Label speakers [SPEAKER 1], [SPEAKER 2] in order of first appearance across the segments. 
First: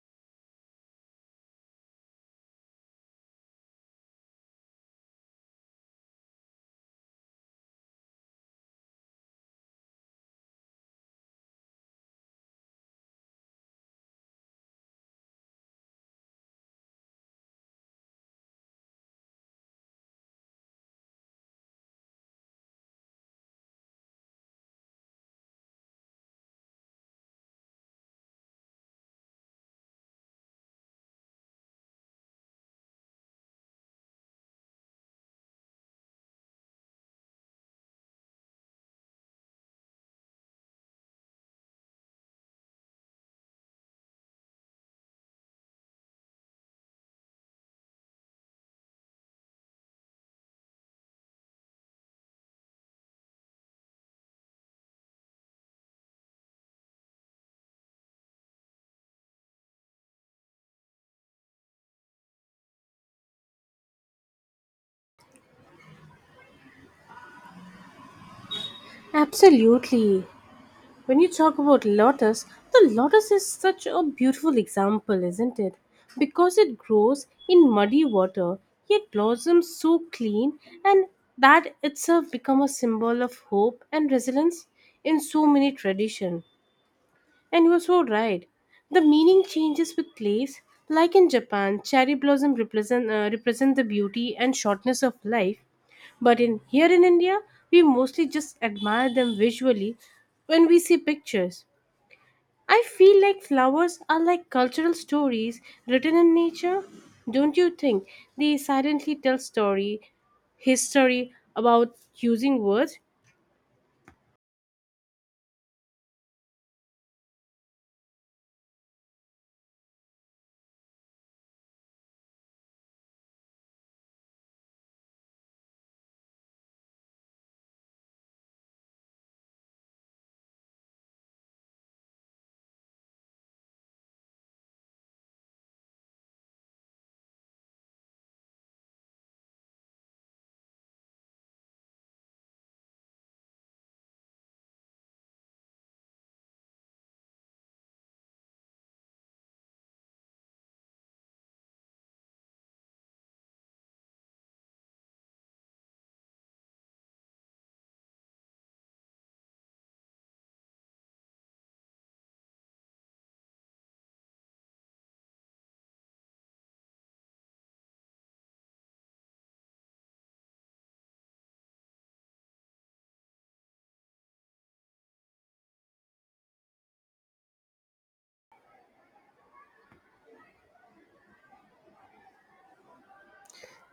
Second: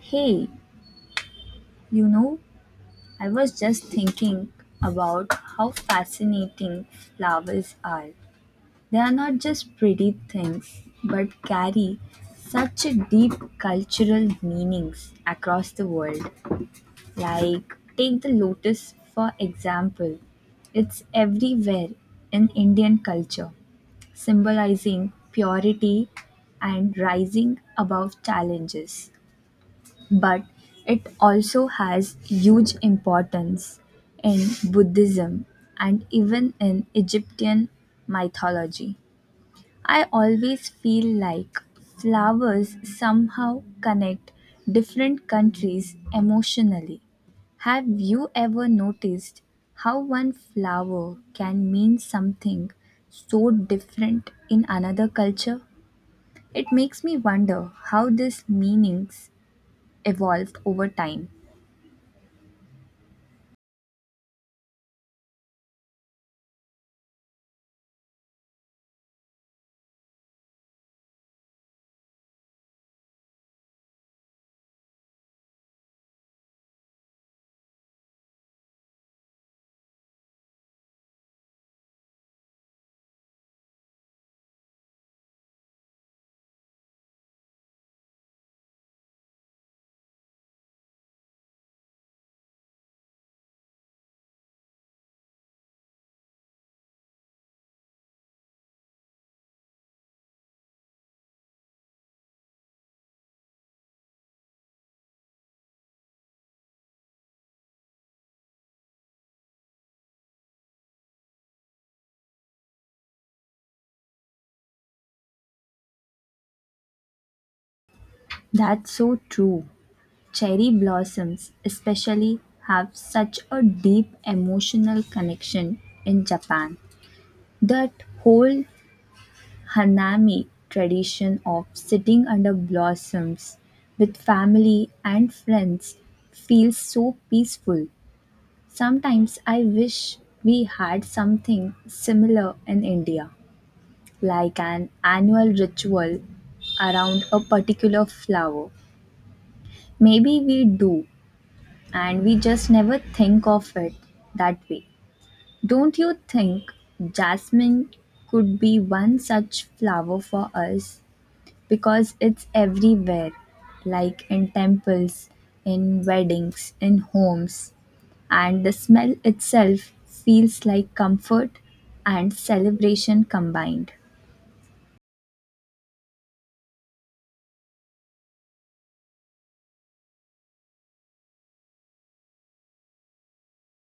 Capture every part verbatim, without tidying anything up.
[SPEAKER 1] Hey, you know, I was just thinking about how fascinating flowers are. They are not just pretty things, but carry such a deep cultural meanings across the world. Like, take the lotus for example. It's everywhere in Indian culture, symbolizing purity and rising above challenges. But it also has huge importance in Buddhism and even in Egyptian mythology. I always feel like flowers somehow connect different countries emotionally. Have you ever noticed how one flower can mean something so different in another culture? It makes me wonder how these meanings evolved over time.
[SPEAKER 2] Absolutely. When you talk about lotus, the lotus is such a beautiful example, isn't it? Because it grows in muddy water, yet blossoms so clean, and that itself become a symbol of hope and resilience in so many tradition. And you are so right. The meaning changes with place. Like in Japan, cherry blossom represent uh, represent the beauty and shortness of life, but in here in India, we mostly just admire them visually when we see pictures. I feel like flowers are like cultural stories written in nature. Don't you think they silently tell story, history about using words?
[SPEAKER 1] That's so true. Cherry blossoms, especially, have such a deep emotional connection in Japan. That whole Hanami tradition of sitting under blossoms with family and friends feels so peaceful. Sometimes I wish we had something similar in India, like an annual ritual around a particular flower. Maybe we do, and we just never think of it that way. Don't you think jasmine could be one such flower for us because it's everywhere, like in temples, in weddings, in homes, and the smell itself feels like comfort and celebration combined?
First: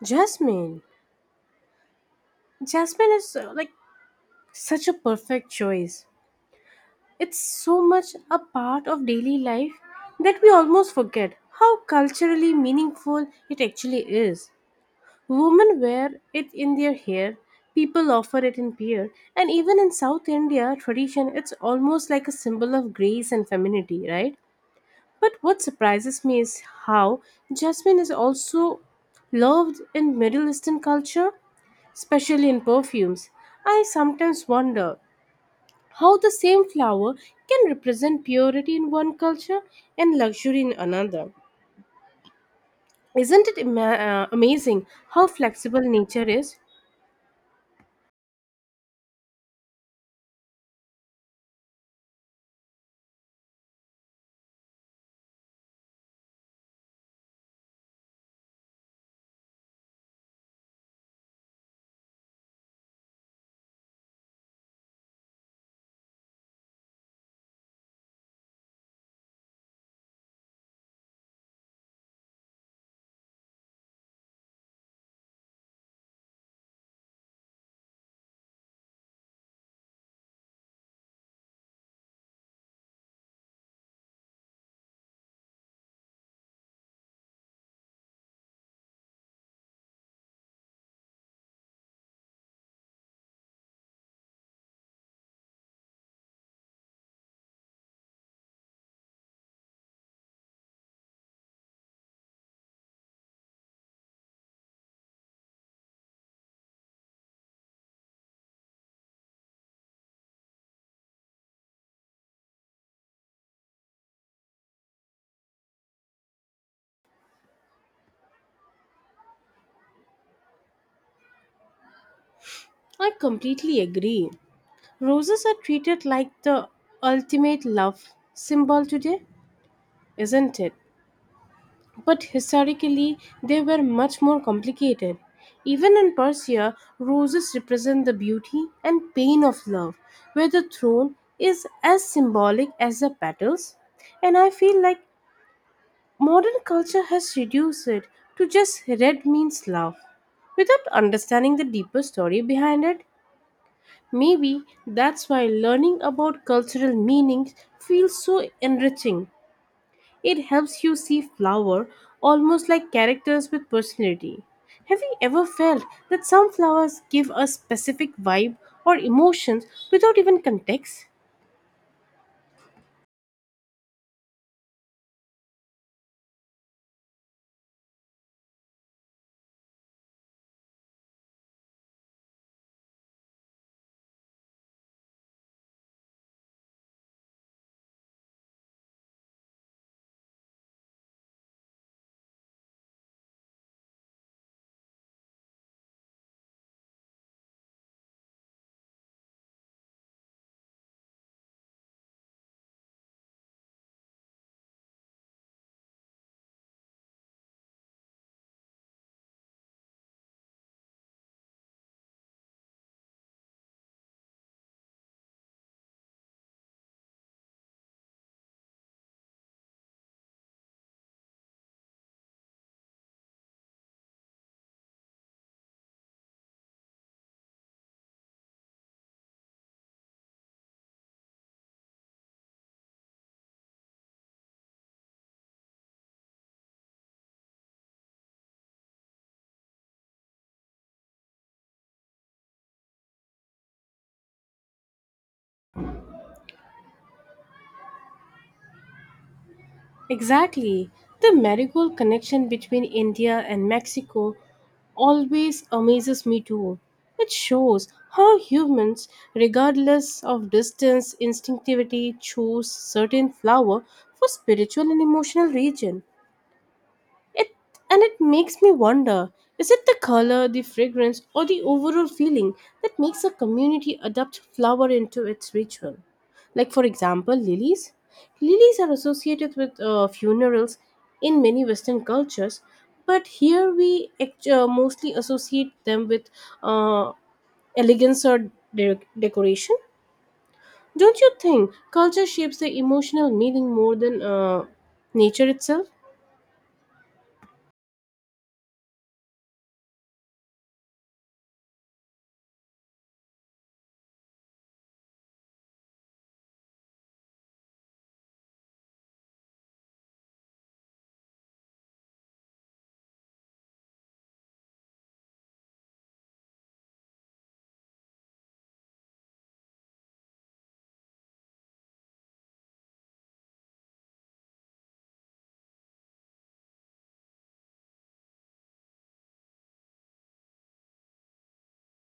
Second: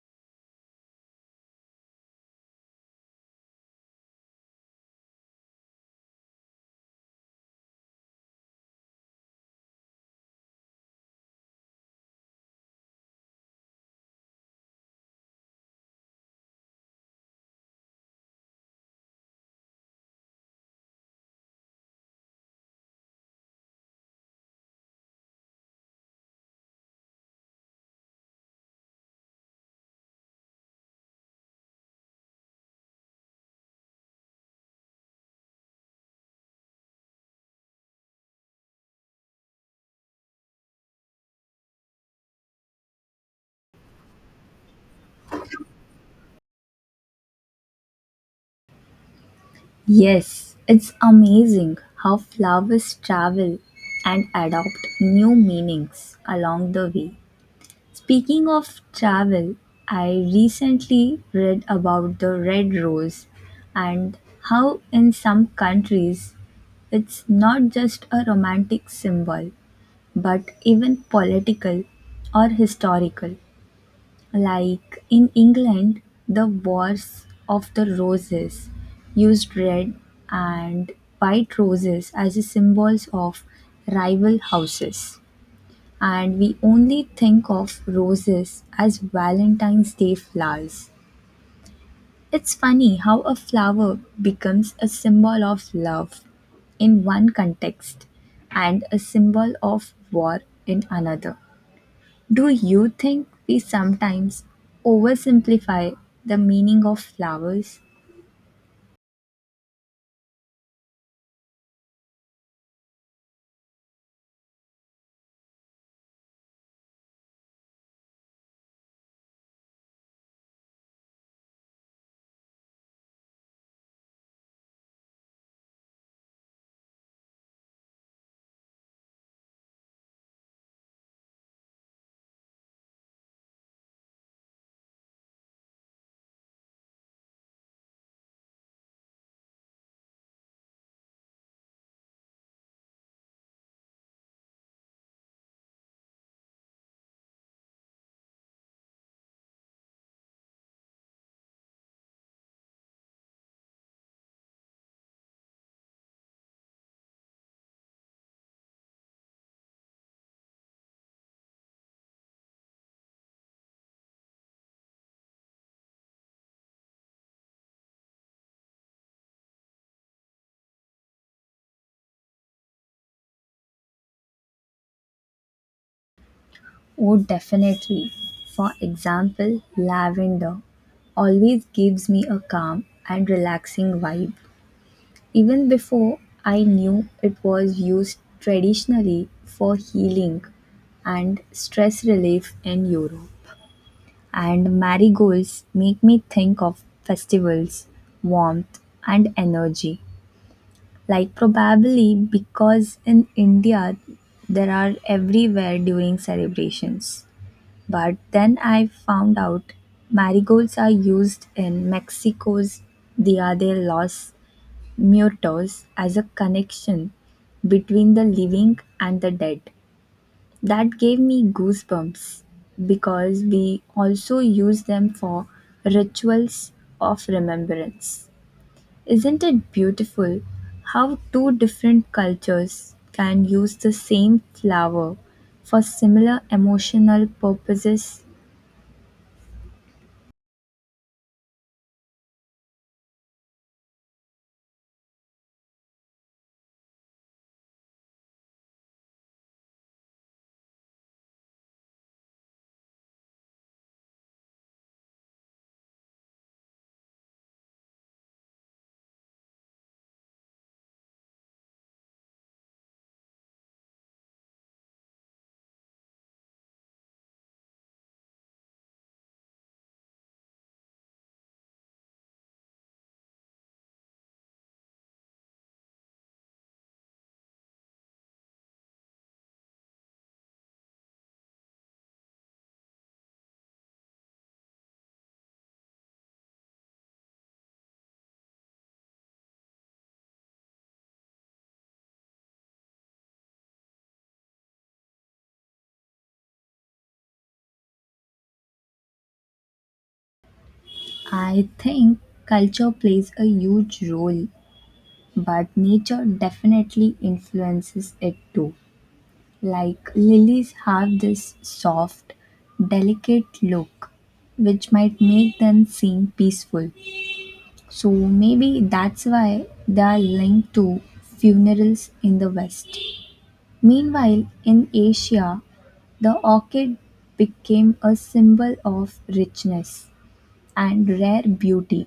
[SPEAKER 2] Jasmine. Jasmine is uh, like such a perfect choice. It's so much a part of daily life that we almost forget how culturally meaningful it actually is. Women wear it in their hair, people offer it in beer, and even in South India tradition, it's almost like a symbol of grace and femininity, right? But what surprises me is how jasmine is also loved in Middle Eastern culture, especially in perfumes. I sometimes wonder how the same flower can represent purity in one culture and luxury in another. Isn't it ima- uh, amazing how flexible nature is?
[SPEAKER 1] Yes, it's amazing how flowers travel and adopt new meanings along the way. Speaking of travel, I recently read about the red rose and how in some countries it's not just a romantic symbol but even political or historical. Like in England, the Wars of the Roses used red and white roses as a symbols of rival houses and we only think of roses as Valentine's Day flowers. It's funny how a flower becomes a symbol of love in one context and a symbol of war in another. Do you think we sometimes oversimplify the meaning of flowers?
[SPEAKER 2] I completely agree. Roses are treated like the ultimate love symbol today, isn't it? But historically, they were much more complicated. Even in Persia, roses represent the beauty and pain of love, where the throne is as symbolic as the petals. And I feel like modern culture has reduced it to just red means love without understanding the deeper story behind it. Maybe that's why learning about cultural meanings feels so enriching. It helps you see flower almost like characters with personality. Have you ever felt that some flowers give a specific vibe or emotions without even context?
[SPEAKER 1] Oh, definitely. For example, lavender always gives me a calm and relaxing vibe even before I knew it was used traditionally for healing and stress relief in Europe. And marigolds make me think of festivals, warmth, and energy. Like, probably because in India there are everywhere during celebrations. But then I found out marigolds are used in Mexico's Dia de los Mutos as a connection between the living and the dead. That gave me goosebumps because we also use them for rituals of remembrance. Isn't it beautiful how two different cultures can use the same flower for similar emotional purposes?
[SPEAKER 2] Exactly. The marigold connection between India and Mexico always amazes me too. It shows how humans, regardless of distance, instinctively choose certain flower for spiritual and emotional region. It and it makes me wonder, is it the color, the fragrance, or the overall feeling that makes a community adopt flower into its ritual? Like, for example, lilies. Lilies are associated with uh, funerals in many Western cultures, but here we act- uh, mostly associate them with uh, elegance or de- decoration. Don't you think culture shapes the emotional meaning more than uh, nature itself?
[SPEAKER 1] I think culture plays a huge role, but nature definitely influences it too. Like lilies have this soft, delicate look which might make them seem peaceful. So maybe that's why they are linked to funerals in the West. Meanwhile, in Asia, the orchid became a symbol of richness and rare beauty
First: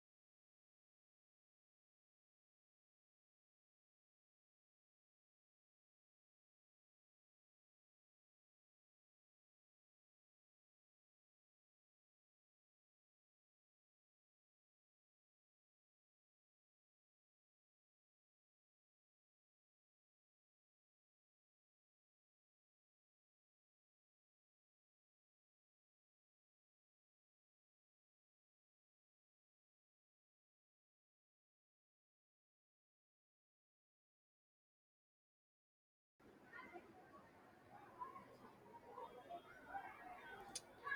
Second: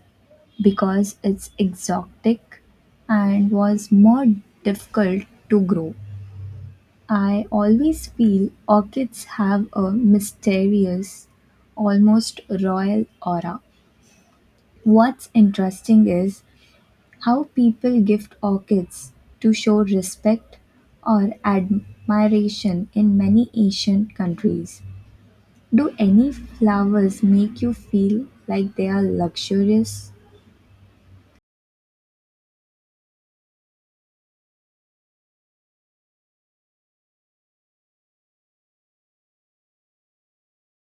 [SPEAKER 1] because it's exotic and was more difficult to grow. I always feel orchids have a mysterious, almost royal aura. What's interesting is how people gift orchids to show respect or admiration in many Asian countries. Do any flowers make you feel like they are luxurious?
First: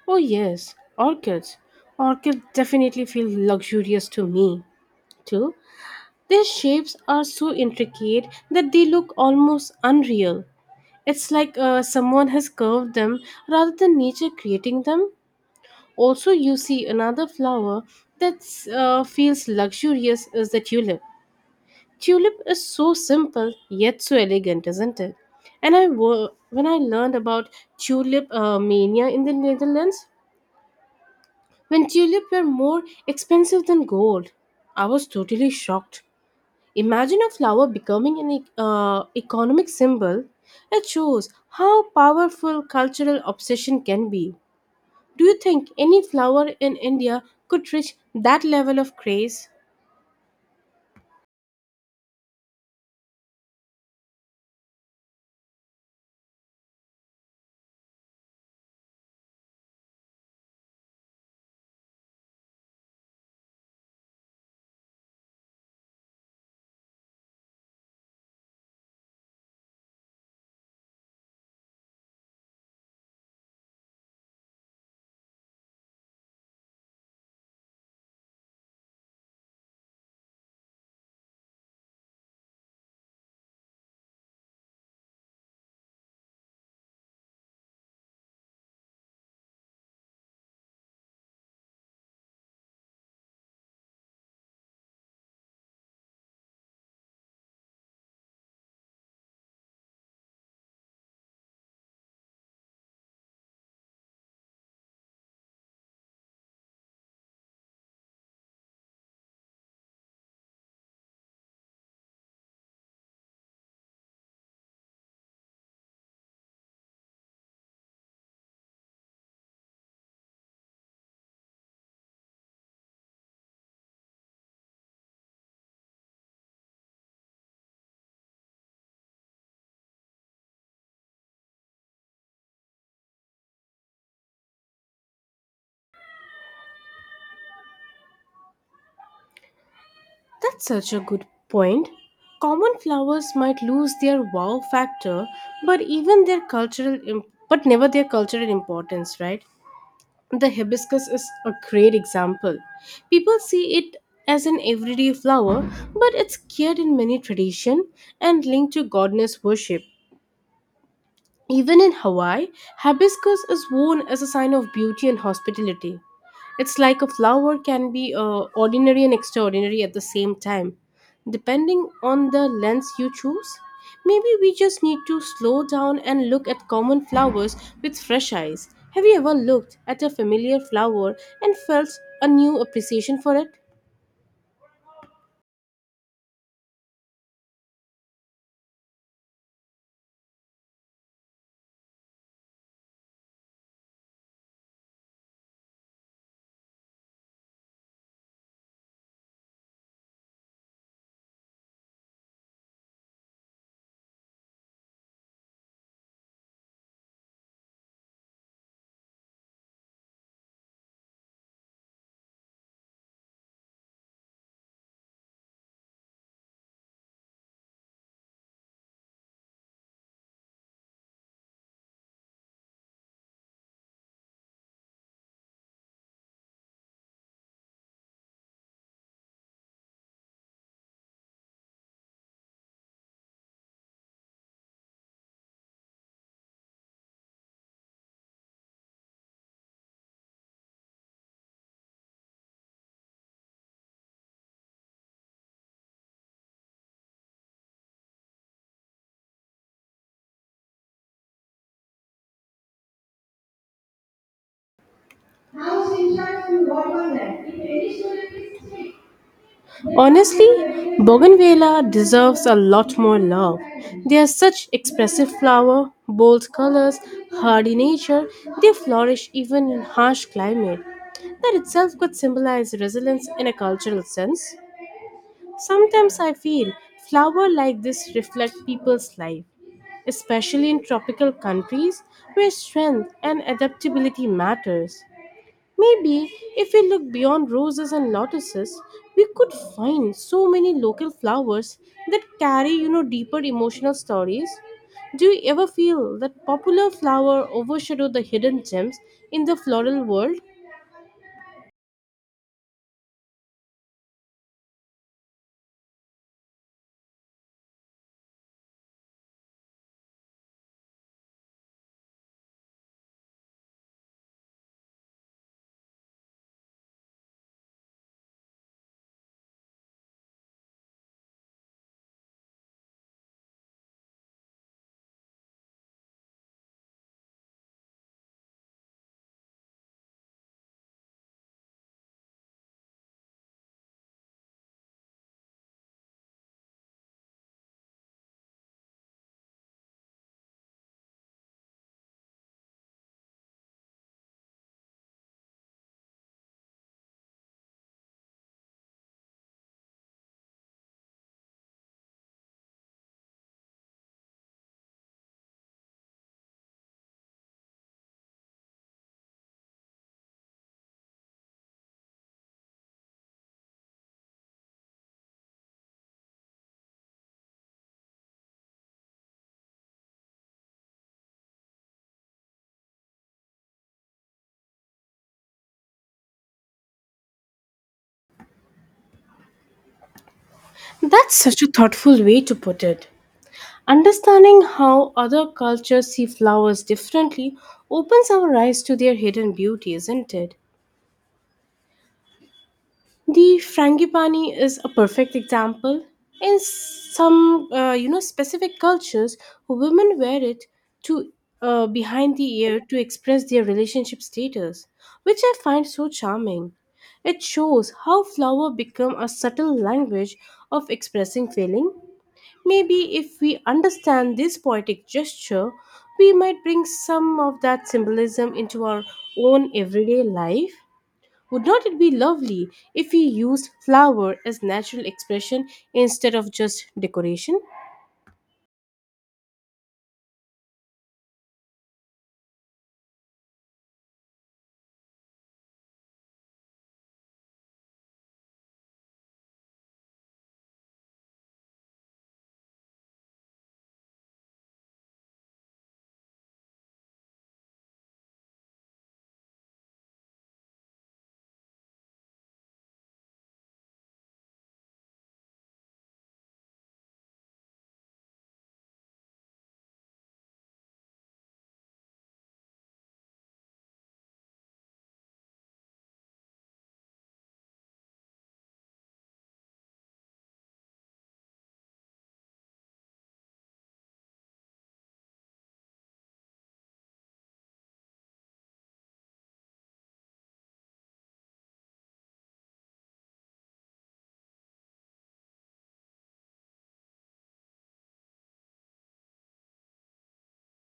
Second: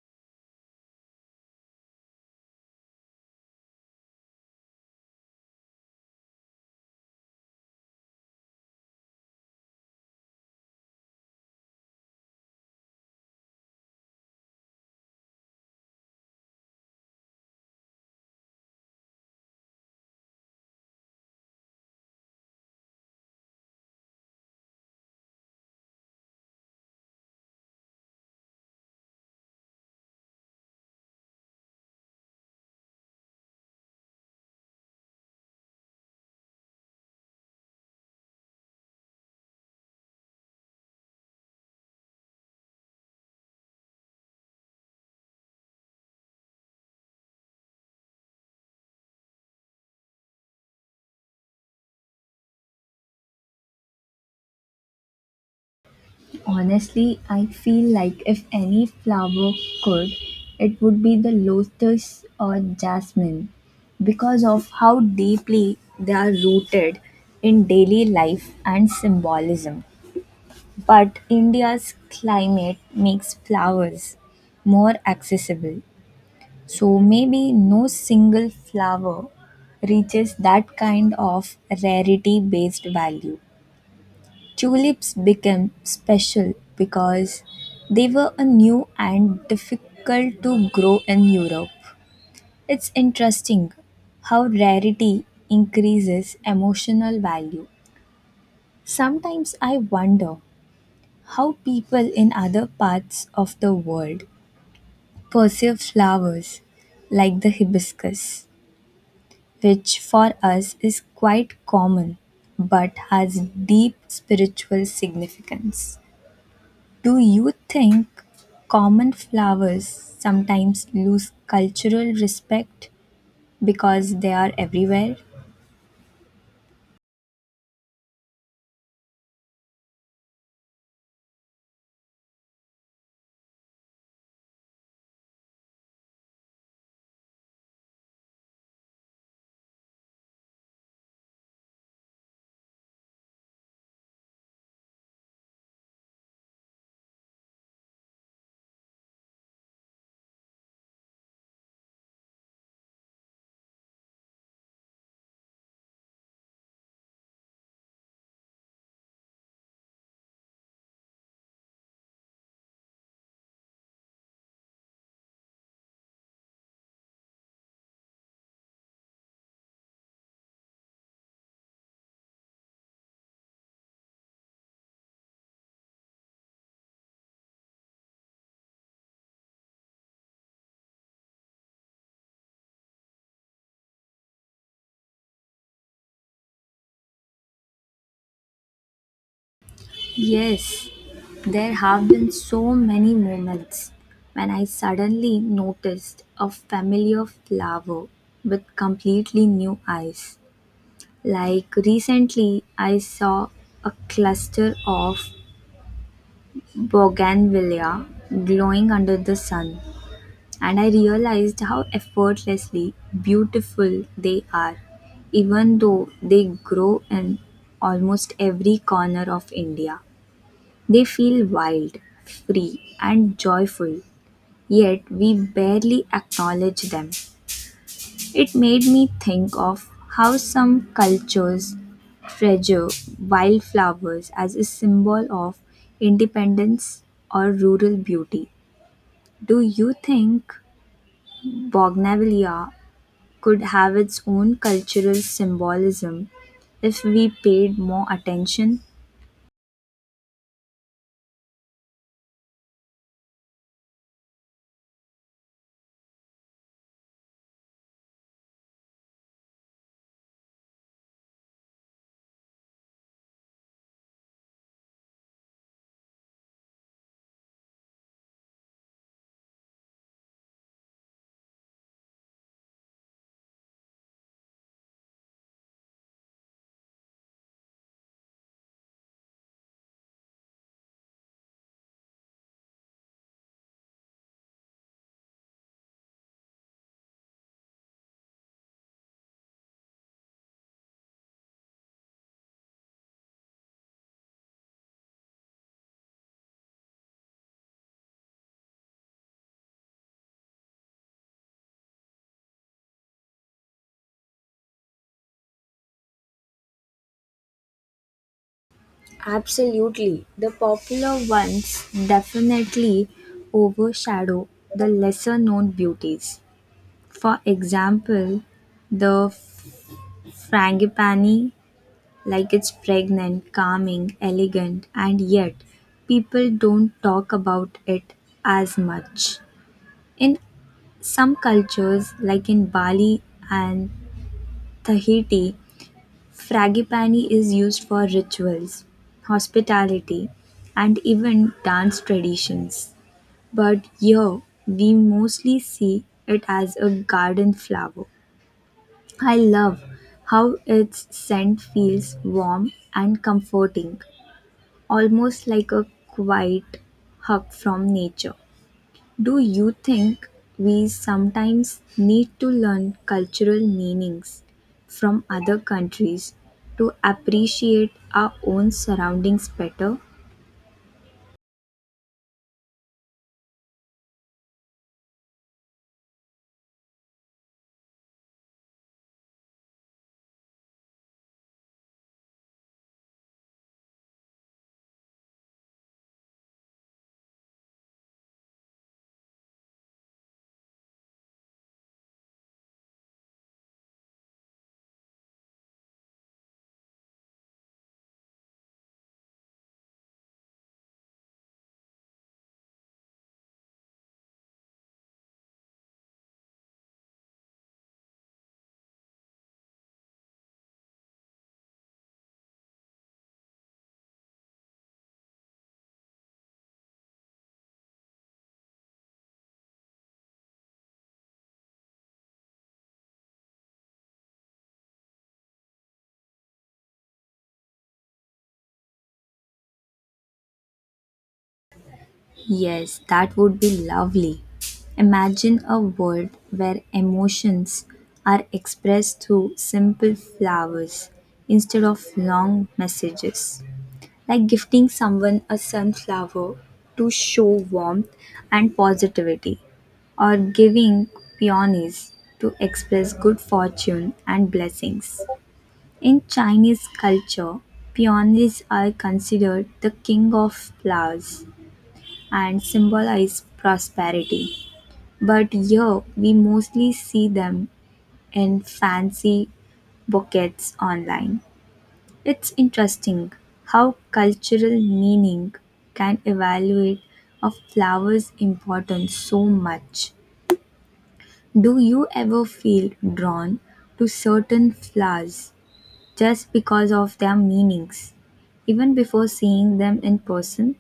[SPEAKER 2] Oh, yes, orchids. Orchids definitely feel luxurious to me, too. Their shapes are so intricate that they look almost unreal. It's like uh, someone has curved them rather than nature creating them. Also, you see another flower that uh, feels luxurious is the tulip. Tulip is so simple yet so elegant, isn't it? And I wo- when I learned about tulip uh, mania in the Netherlands, when tulips were more expensive than gold. I was totally shocked. Imagine a flower becoming an e- uh, economic symbol. It shows how powerful cultural obsession can be. Do you think any flower in India could reach that level of craze?
[SPEAKER 1] Honestly, I feel like if any flower could, it would be the lotus or jasmine because of how deeply they are rooted in daily life and symbolism. But India's climate makes flowers more accessible. So maybe no single flower reaches that kind of rarity based value. Tulips became special because they were a new and difficult to grow in Europe. It's interesting how rarity increases emotional value. Sometimes I wonder how people in other parts of the world perceive flowers like the hibiscus, which for us is quite common but has deep spiritual significance. Do you think common flowers sometimes lose cultural respect because they are everywhere?
[SPEAKER 2] That's such a good point. Common flowers might lose their wow factor, but even their cultural, imp- but never their cultural importance, right? The hibiscus is a great example. People see it as an everyday flower, but it's cared in many tradition and linked to goddess worship. Even in Hawaii, hibiscus is worn as a sign of beauty and hospitality. It's like a flower can be uh, ordinary and extraordinary at the same time, depending on the lens you choose. Maybe we just need to slow down and look at common flowers with fresh eyes. Have you ever looked at a familiar flower and felt a new appreciation for
[SPEAKER 1] Yes, there have been so many moments when I suddenly noticed a familiar flower with completely new eyes. Like recently, I saw a cluster of bougainvillea glowing under the sun, and I realized how effortlessly beautiful they are, even though they grow in almost every corner of India. They feel wild, free, and joyful, yet we barely acknowledge them. It made me think of how some cultures treasure wildflowers as a symbol of independence or rural beauty. Do you think bougainvillea could have its own cultural symbolism if we paid more attention?
[SPEAKER 2] it? Honestly, bougainvillea deserves a lot more love. They are such expressive flower, bold colors, hardy nature. They flourish even in harsh climate. That itself could symbolize resilience in a cultural sense. Sometimes I feel flowers like this reflect people's life, especially in tropical countries where strength and adaptability matters. Maybe if we look beyond roses and lotuses, we could find so many local flowers that carry, you know, deeper emotional stories. Do you ever feel that popular flower overshadow the hidden gems in the floral world?
[SPEAKER 1] Absolutely. The popular ones definitely overshadow the lesser known beauties. For example, the frangipani, like it's pregnant, calming, elegant, and yet people don't talk about it as much. In some cultures, like in Bali and Tahiti, Frangipani is used for rituals, hospitality, and even dance traditions. But here we mostly see it as a garden flower. I love how its scent feels warm and comforting, almost like a quiet hug from nature. Do you think we sometimes need to learn cultural meanings from other countries to appreciate our own surroundings better?
[SPEAKER 2] That's such a thoughtful way to put it. Understanding how other cultures see flowers differently opens our eyes to their hidden beauty, isn't it? The frangipani is a perfect example. In some, uh, you know, specific cultures, women wear it to uh, behind the ear to express their relationship status, which I find so charming. It shows how flower become a subtle language of expressing feeling. Maybe if we understand this poetic gesture, we might bring some of that symbolism into our own everyday life. Would not it be lovely if we used flower as natural expression instead of just decoration?
[SPEAKER 1] Yes, that would be lovely. Imagine a world where emotions are expressed through simple flowers instead of long messages, like gifting someone a sunflower to show warmth and positivity, or giving peonies to express good fortune and blessings. In Chinese culture, peonies are considered the king of flowers and symbolize prosperity. But here we mostly see them in fancy bouquets online. It's interesting how cultural meaning can evaluate a flower's importance so much. Do you ever feel drawn to certain flowers just because of their meanings, even before seeing them in person?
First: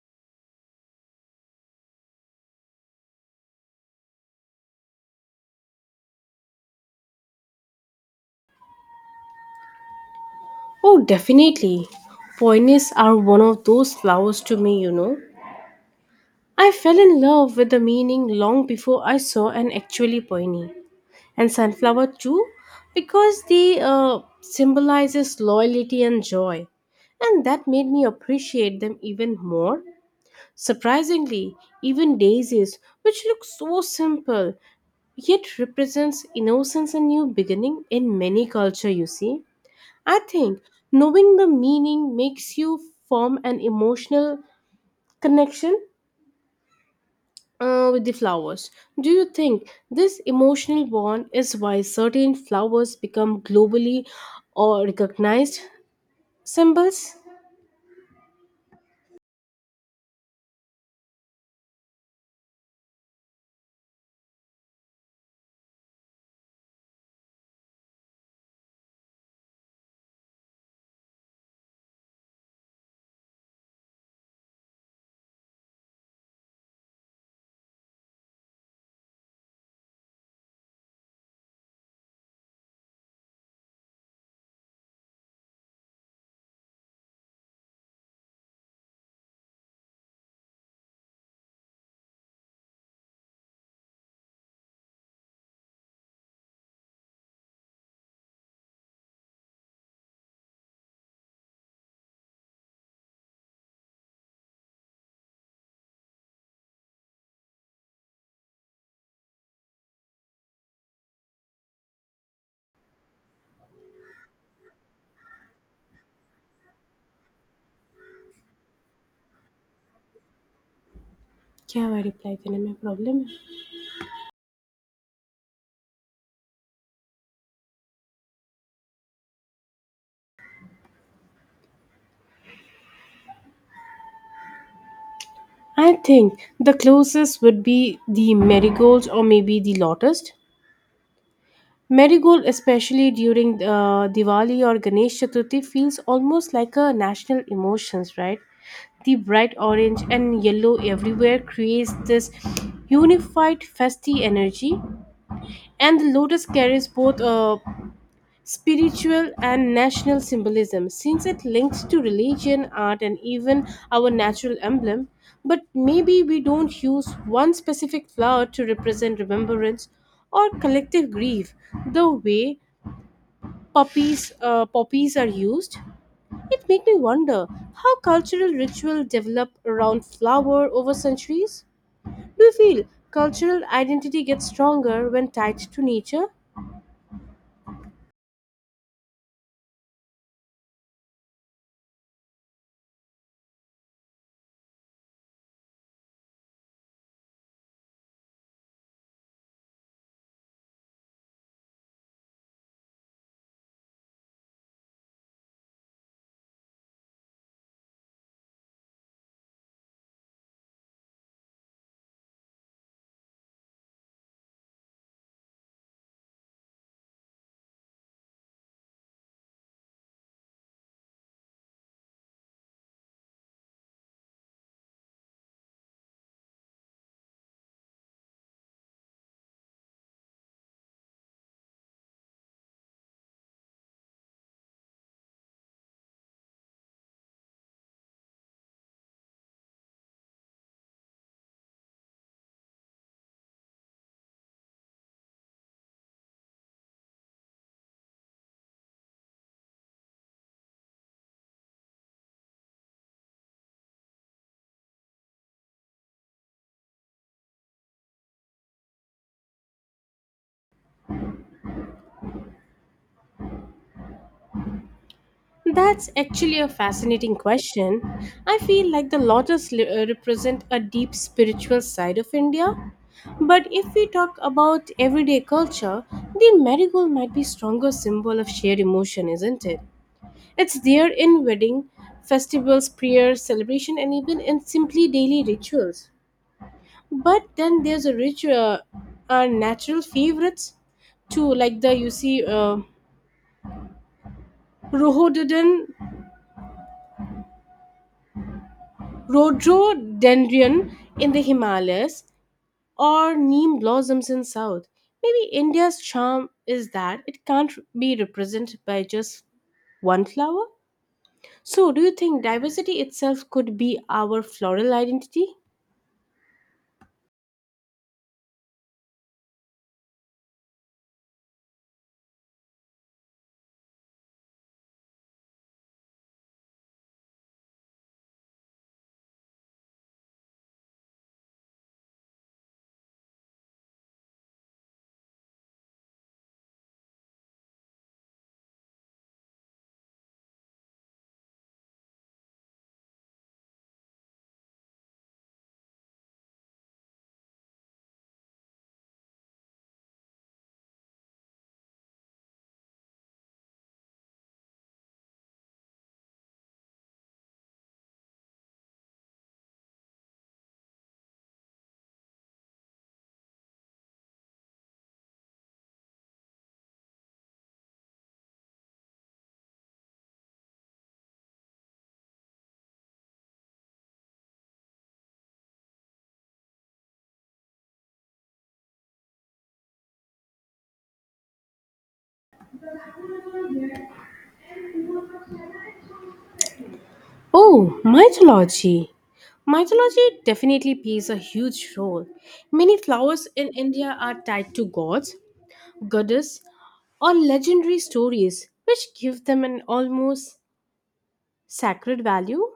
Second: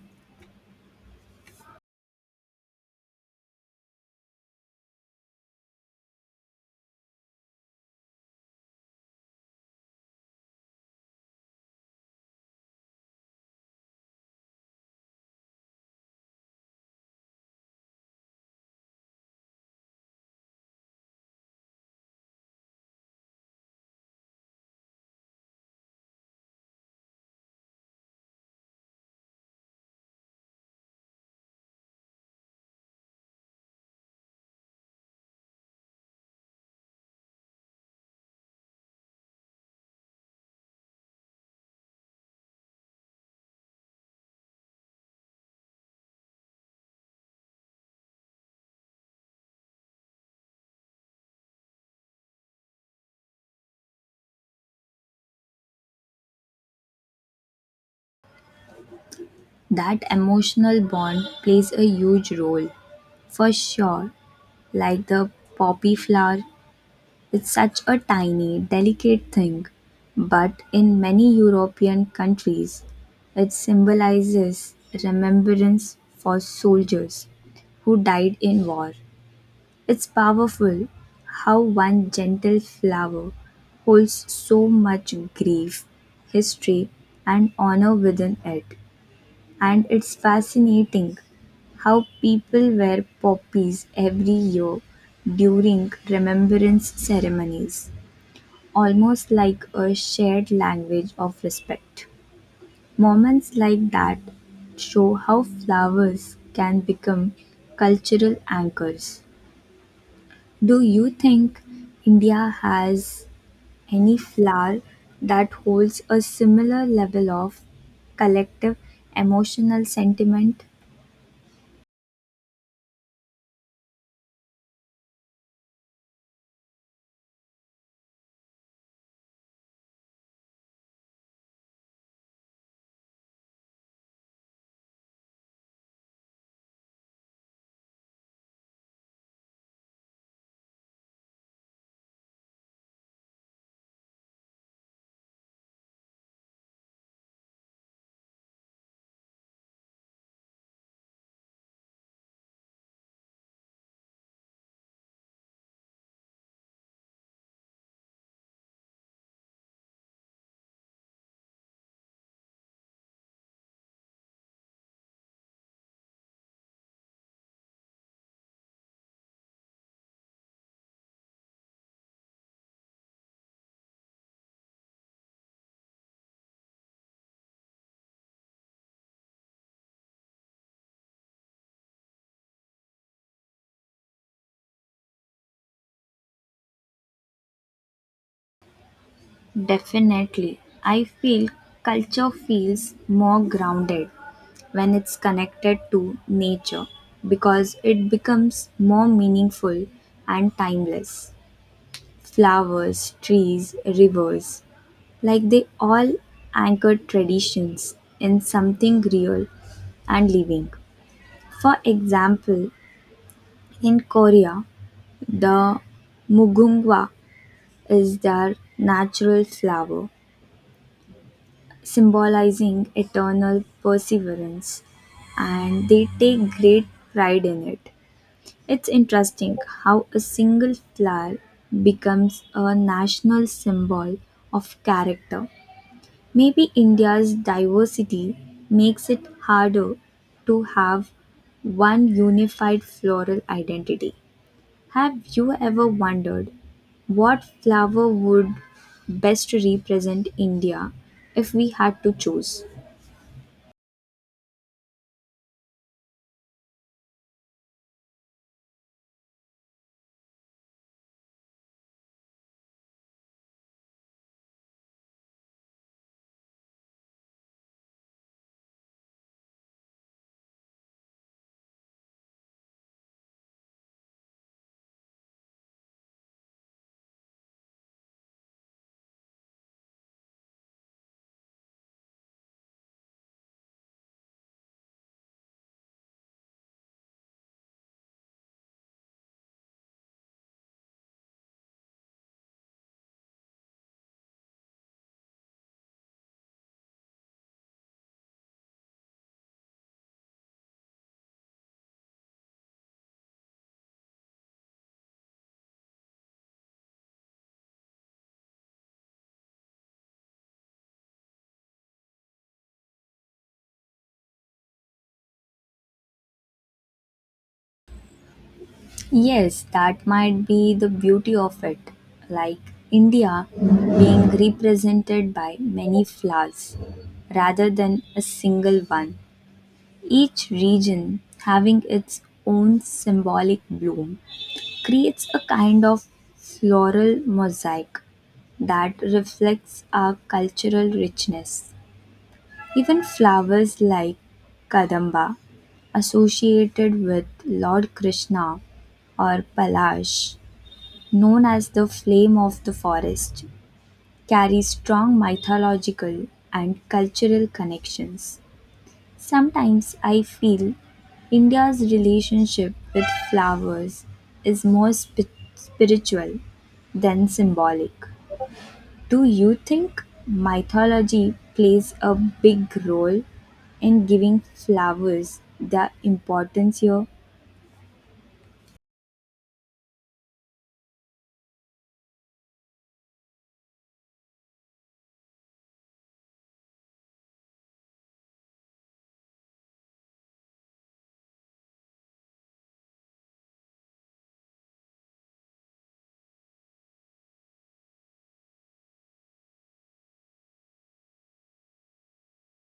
[SPEAKER 2] Oh, definitely. Poinsettias are one of those flowers to me, you know. I fell in love with the meaning long before I saw an actually pointy. And sunflower too, because they uh, symbolizes loyalty and joy. And that made me appreciate them even more. Surprisingly, even daisies, which look so simple, yet represents innocence and new beginning in many culture you see. I think knowing the meaning makes you form an emotional connection uh, with the flowers. Do you think this emotional bond is why certain flowers become globally or recognized symbols?
[SPEAKER 1] That emotional bond plays a huge role, for sure, like the poppy flower. It's such a tiny, delicate thing, but in many European countries, it symbolizes remembrance for soldiers who died in war. It's powerful how one gentle flower holds so much grief, history, and honor within it. And it's fascinating how people wear poppies every year during remembrance ceremonies almost like a shared language of respect. Moments like that show how flowers can become cultural anchors. Do you think India has any flower that holds a similar level of collective emotional sentiment?
[SPEAKER 2] क्या हमारी reply देने में problem है? I think the closest would be the marigolds or maybe the lotus. Marigold, especially during uh, Diwali or Ganesh Chaturthi, feels almost like a national emotions, right? The bright orange and yellow everywhere creates this unified festive energy, and the lotus carries both uh, spiritual and national symbolism since it links to religion, art, and even our natural emblem. But maybe we don't use one specific flower to represent remembrance or collective grief the way puppies uh, poppies are used. It made me wonder how cultural ritual develop around flower over centuries. Do you feel cultural identity gets stronger when tied to nature?
[SPEAKER 1] Definitely. I feel culture feels more grounded when it's connected to nature because it becomes more meaningful and timeless. Flowers, trees, rivers, like they all anchor traditions in something real and living. For example, in Korea, the mugungwa is their natural flower symbolizing eternal perseverance, and they take great pride in it. It's interesting how a single flower becomes a national symbol of character. Maybe India's diversity makes it harder to have one unified floral identity. Have you ever wondered what flower would best represent India if we had to choose?
[SPEAKER 2] That's actually a fascinating question. I feel like the lotus li- uh, represent a deep spiritual side of India, but if we talk about everyday culture, the marigold might be stronger symbol of shared emotion, isn't it? It's there in wedding, festivals, prayers, celebration, and even in simply daily rituals. But then there's a rich, uh, uh, natural favorites too, like the you see uh, rhododendron, rhododendron in the Himalayas or neem blossoms in South. Maybe India's charm is that it can't be represented by just one flower. So, do you think diversity itself could be our floral identity?
[SPEAKER 1] Yes, that might be the beauty of it. Like India being represented by many flowers rather than a single one. Each region having its own symbolic bloom creates a kind of floral mosaic that reflects our cultural richness. Even flowers like kadamba, associated with Lord Krishna or Palash, known as the Flame of the Forest, carries strong mythological and cultural connections. Sometimes I feel India's relationship with flowers is more spi- spiritual than symbolic. Do you think mythology plays a big role in giving flowers their importance here?
[SPEAKER 2] Oh, mythology. Mythology definitely plays a huge role. Many flowers in India are tied to gods, goddess, or legendary stories, which give them an almost sacred value.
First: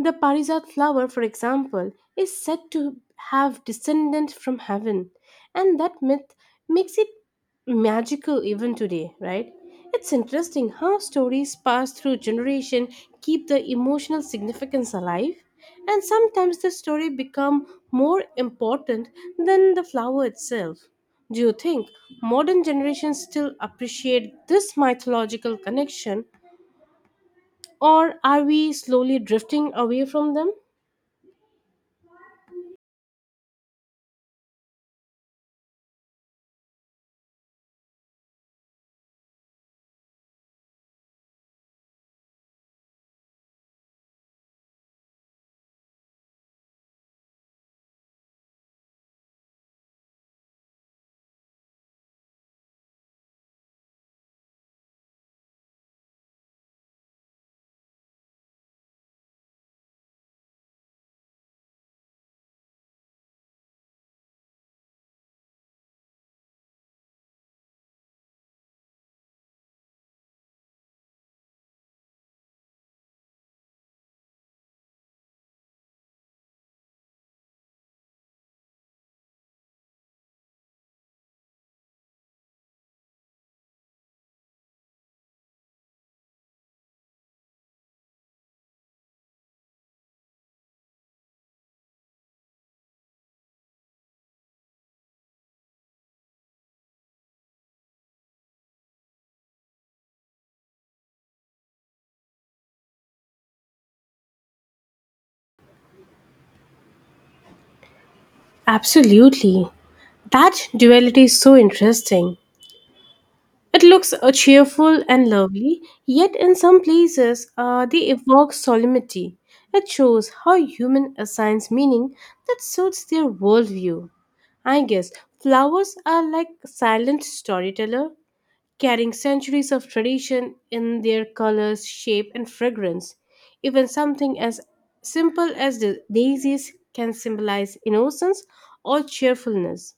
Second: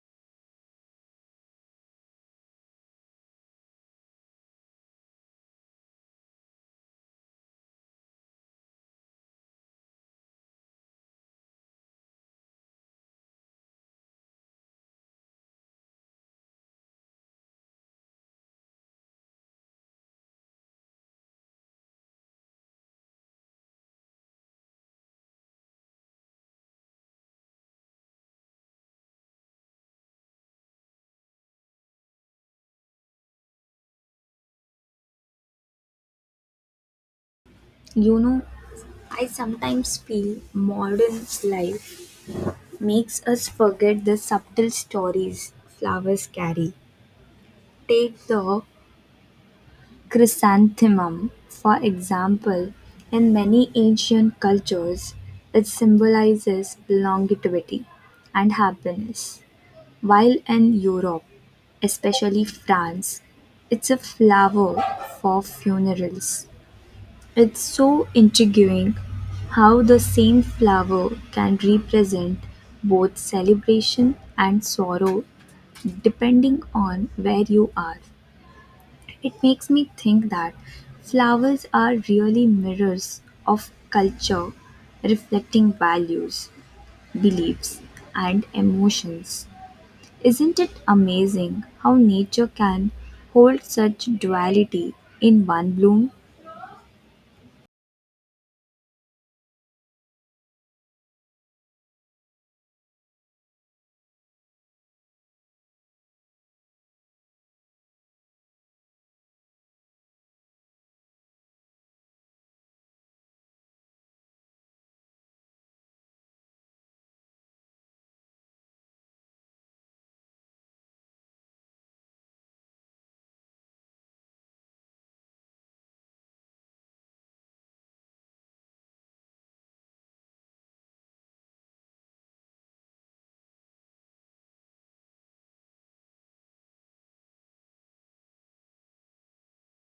[SPEAKER 2] The Parijat flower, for example, is said to have descended from heaven, and that myth makes it magical even today, right? It's interesting how stories passed through generation keep the emotional significance alive, and sometimes the story become more important than the flower itself. Do you think modern generations still appreciate this mythological connection, or are we slowly drifting away from them?
[SPEAKER 1] You know, I sometimes feel modern life makes us forget the subtle stories flowers carry. Take the chrysanthemum, for example. In many ancient cultures, it symbolizes longevity and happiness, while in Europe, especially France, it's a flower for funerals. It's so intriguing how the same flower can represent both celebration and sorrow depending on where you are. It makes me think that flowers are really mirrors of culture, reflecting values, beliefs, and emotions. Isn't it amazing how nature can hold such duality in one bloom?
[SPEAKER 2] Absolutely. That duality is so interesting. It looks uh, cheerful and lovely, yet in some places uh, they evoke solemnity. It shows how human assigns meaning that suits their worldview. I guess flowers are like silent storyteller, carrying centuries of tradition in their colors, shape, and fragrance. Even something as simple as the daisies can symbolize innocence or cheerfulness.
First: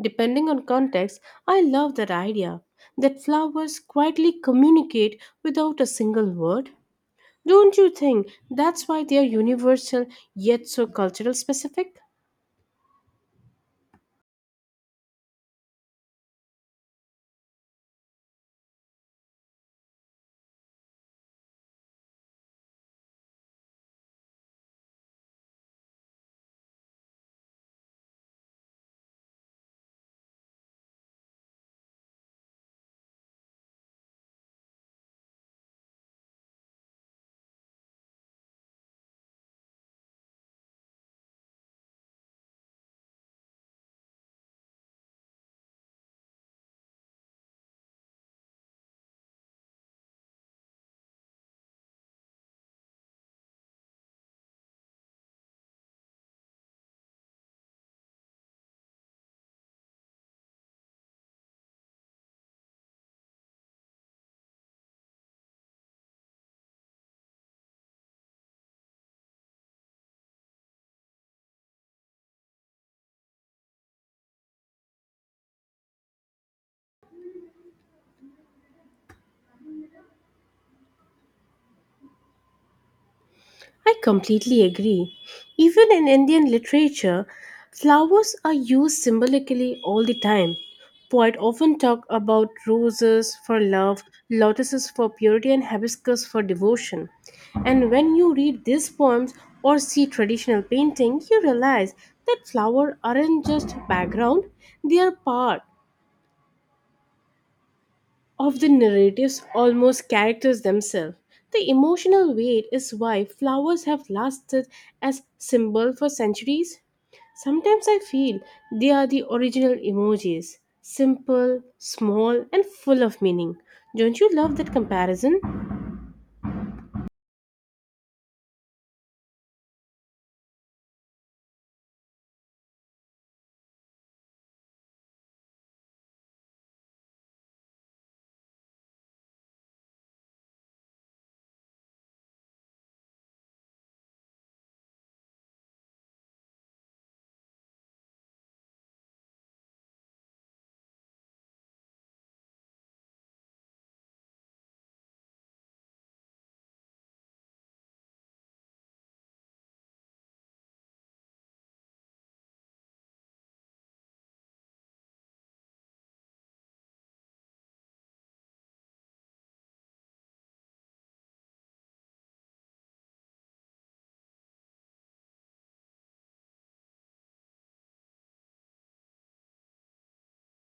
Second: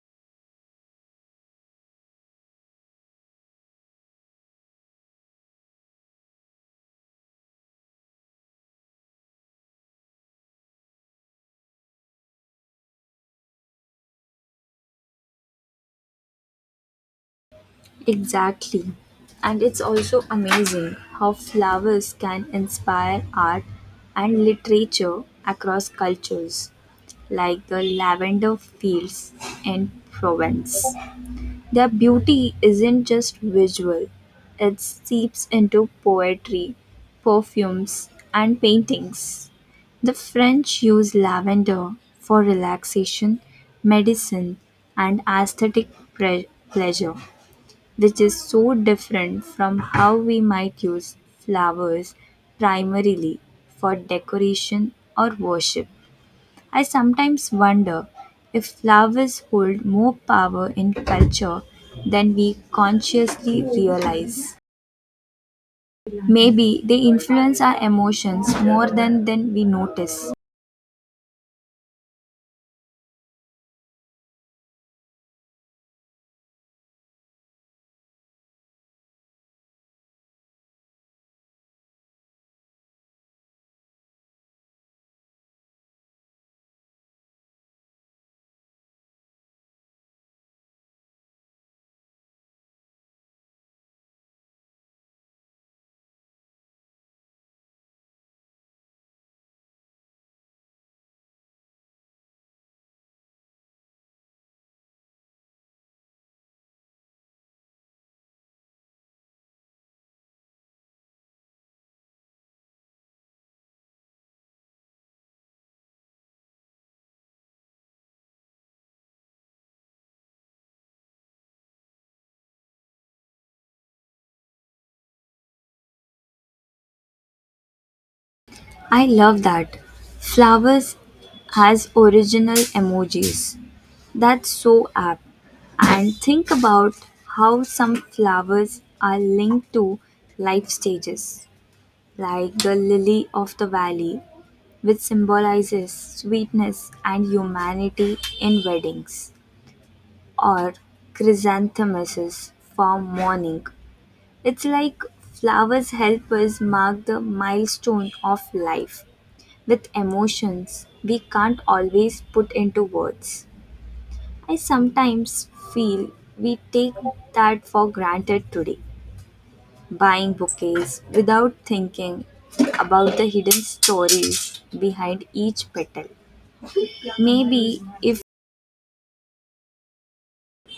[SPEAKER 2] Depending on context, I love that idea that flowers quietly communicate without a single word. Don't you think that's why they are universal yet so cultural specific?
[SPEAKER 1] Exactly. And it's also amazing how flowers can inspire art and literature across cultures, like the lavender fields in Provence. Their beauty isn't just visual, it seeps into poetry, perfumes, and paintings. The French use lavender for relaxation, medicine, and aesthetic pre- pleasure, which is so different from how we might use flowers primarily for decoration or worship. I sometimes wonder if flowers hold more power in culture than we consciously realize. Maybe they influence our emotions more than, than we notice.
[SPEAKER 2] I completely agree. Even in Indian literature, flowers are used symbolically all the time. Poets often talk about roses for love, lotuses for purity, and hibiscus for devotion. And when you read these poems or see traditional painting, you realize that flowers aren't just background, they are part of the narratives almost characters themselves. The emotional weight is why flowers have lasted as symbol for centuries. Sometimes I feel they are the original emojis, simple, small, and full of meaning. Don't you love that comparison?
[SPEAKER 1] I love that. Flowers has original emojis. That's so apt. And think about how some flowers are linked to life stages, like the lily of the valley, which symbolizes sweetness and humanity in weddings, or chrysanthemums for mourning. It's like flowers help us mark the milestone of life with emotions we can't always put into words. I sometimes feel we take that for granted today, buying bouquets without thinking about the hidden stories behind each petal. Maybe if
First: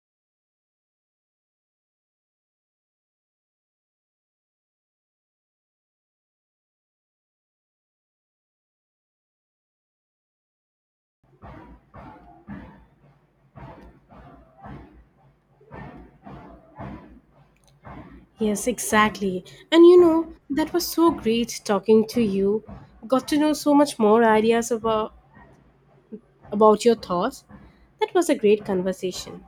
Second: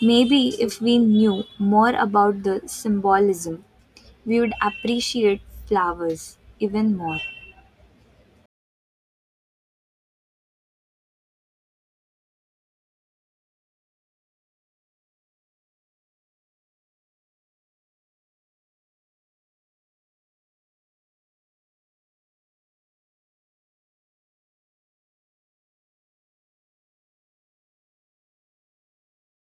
[SPEAKER 1] maybe if we knew more about the symbolism, we would appreciate flowers even more.
[SPEAKER 2] Yes, exactly. And you know, that was so great talking to you. Got to know so much more ideas about about your thoughts. That was a great conversation.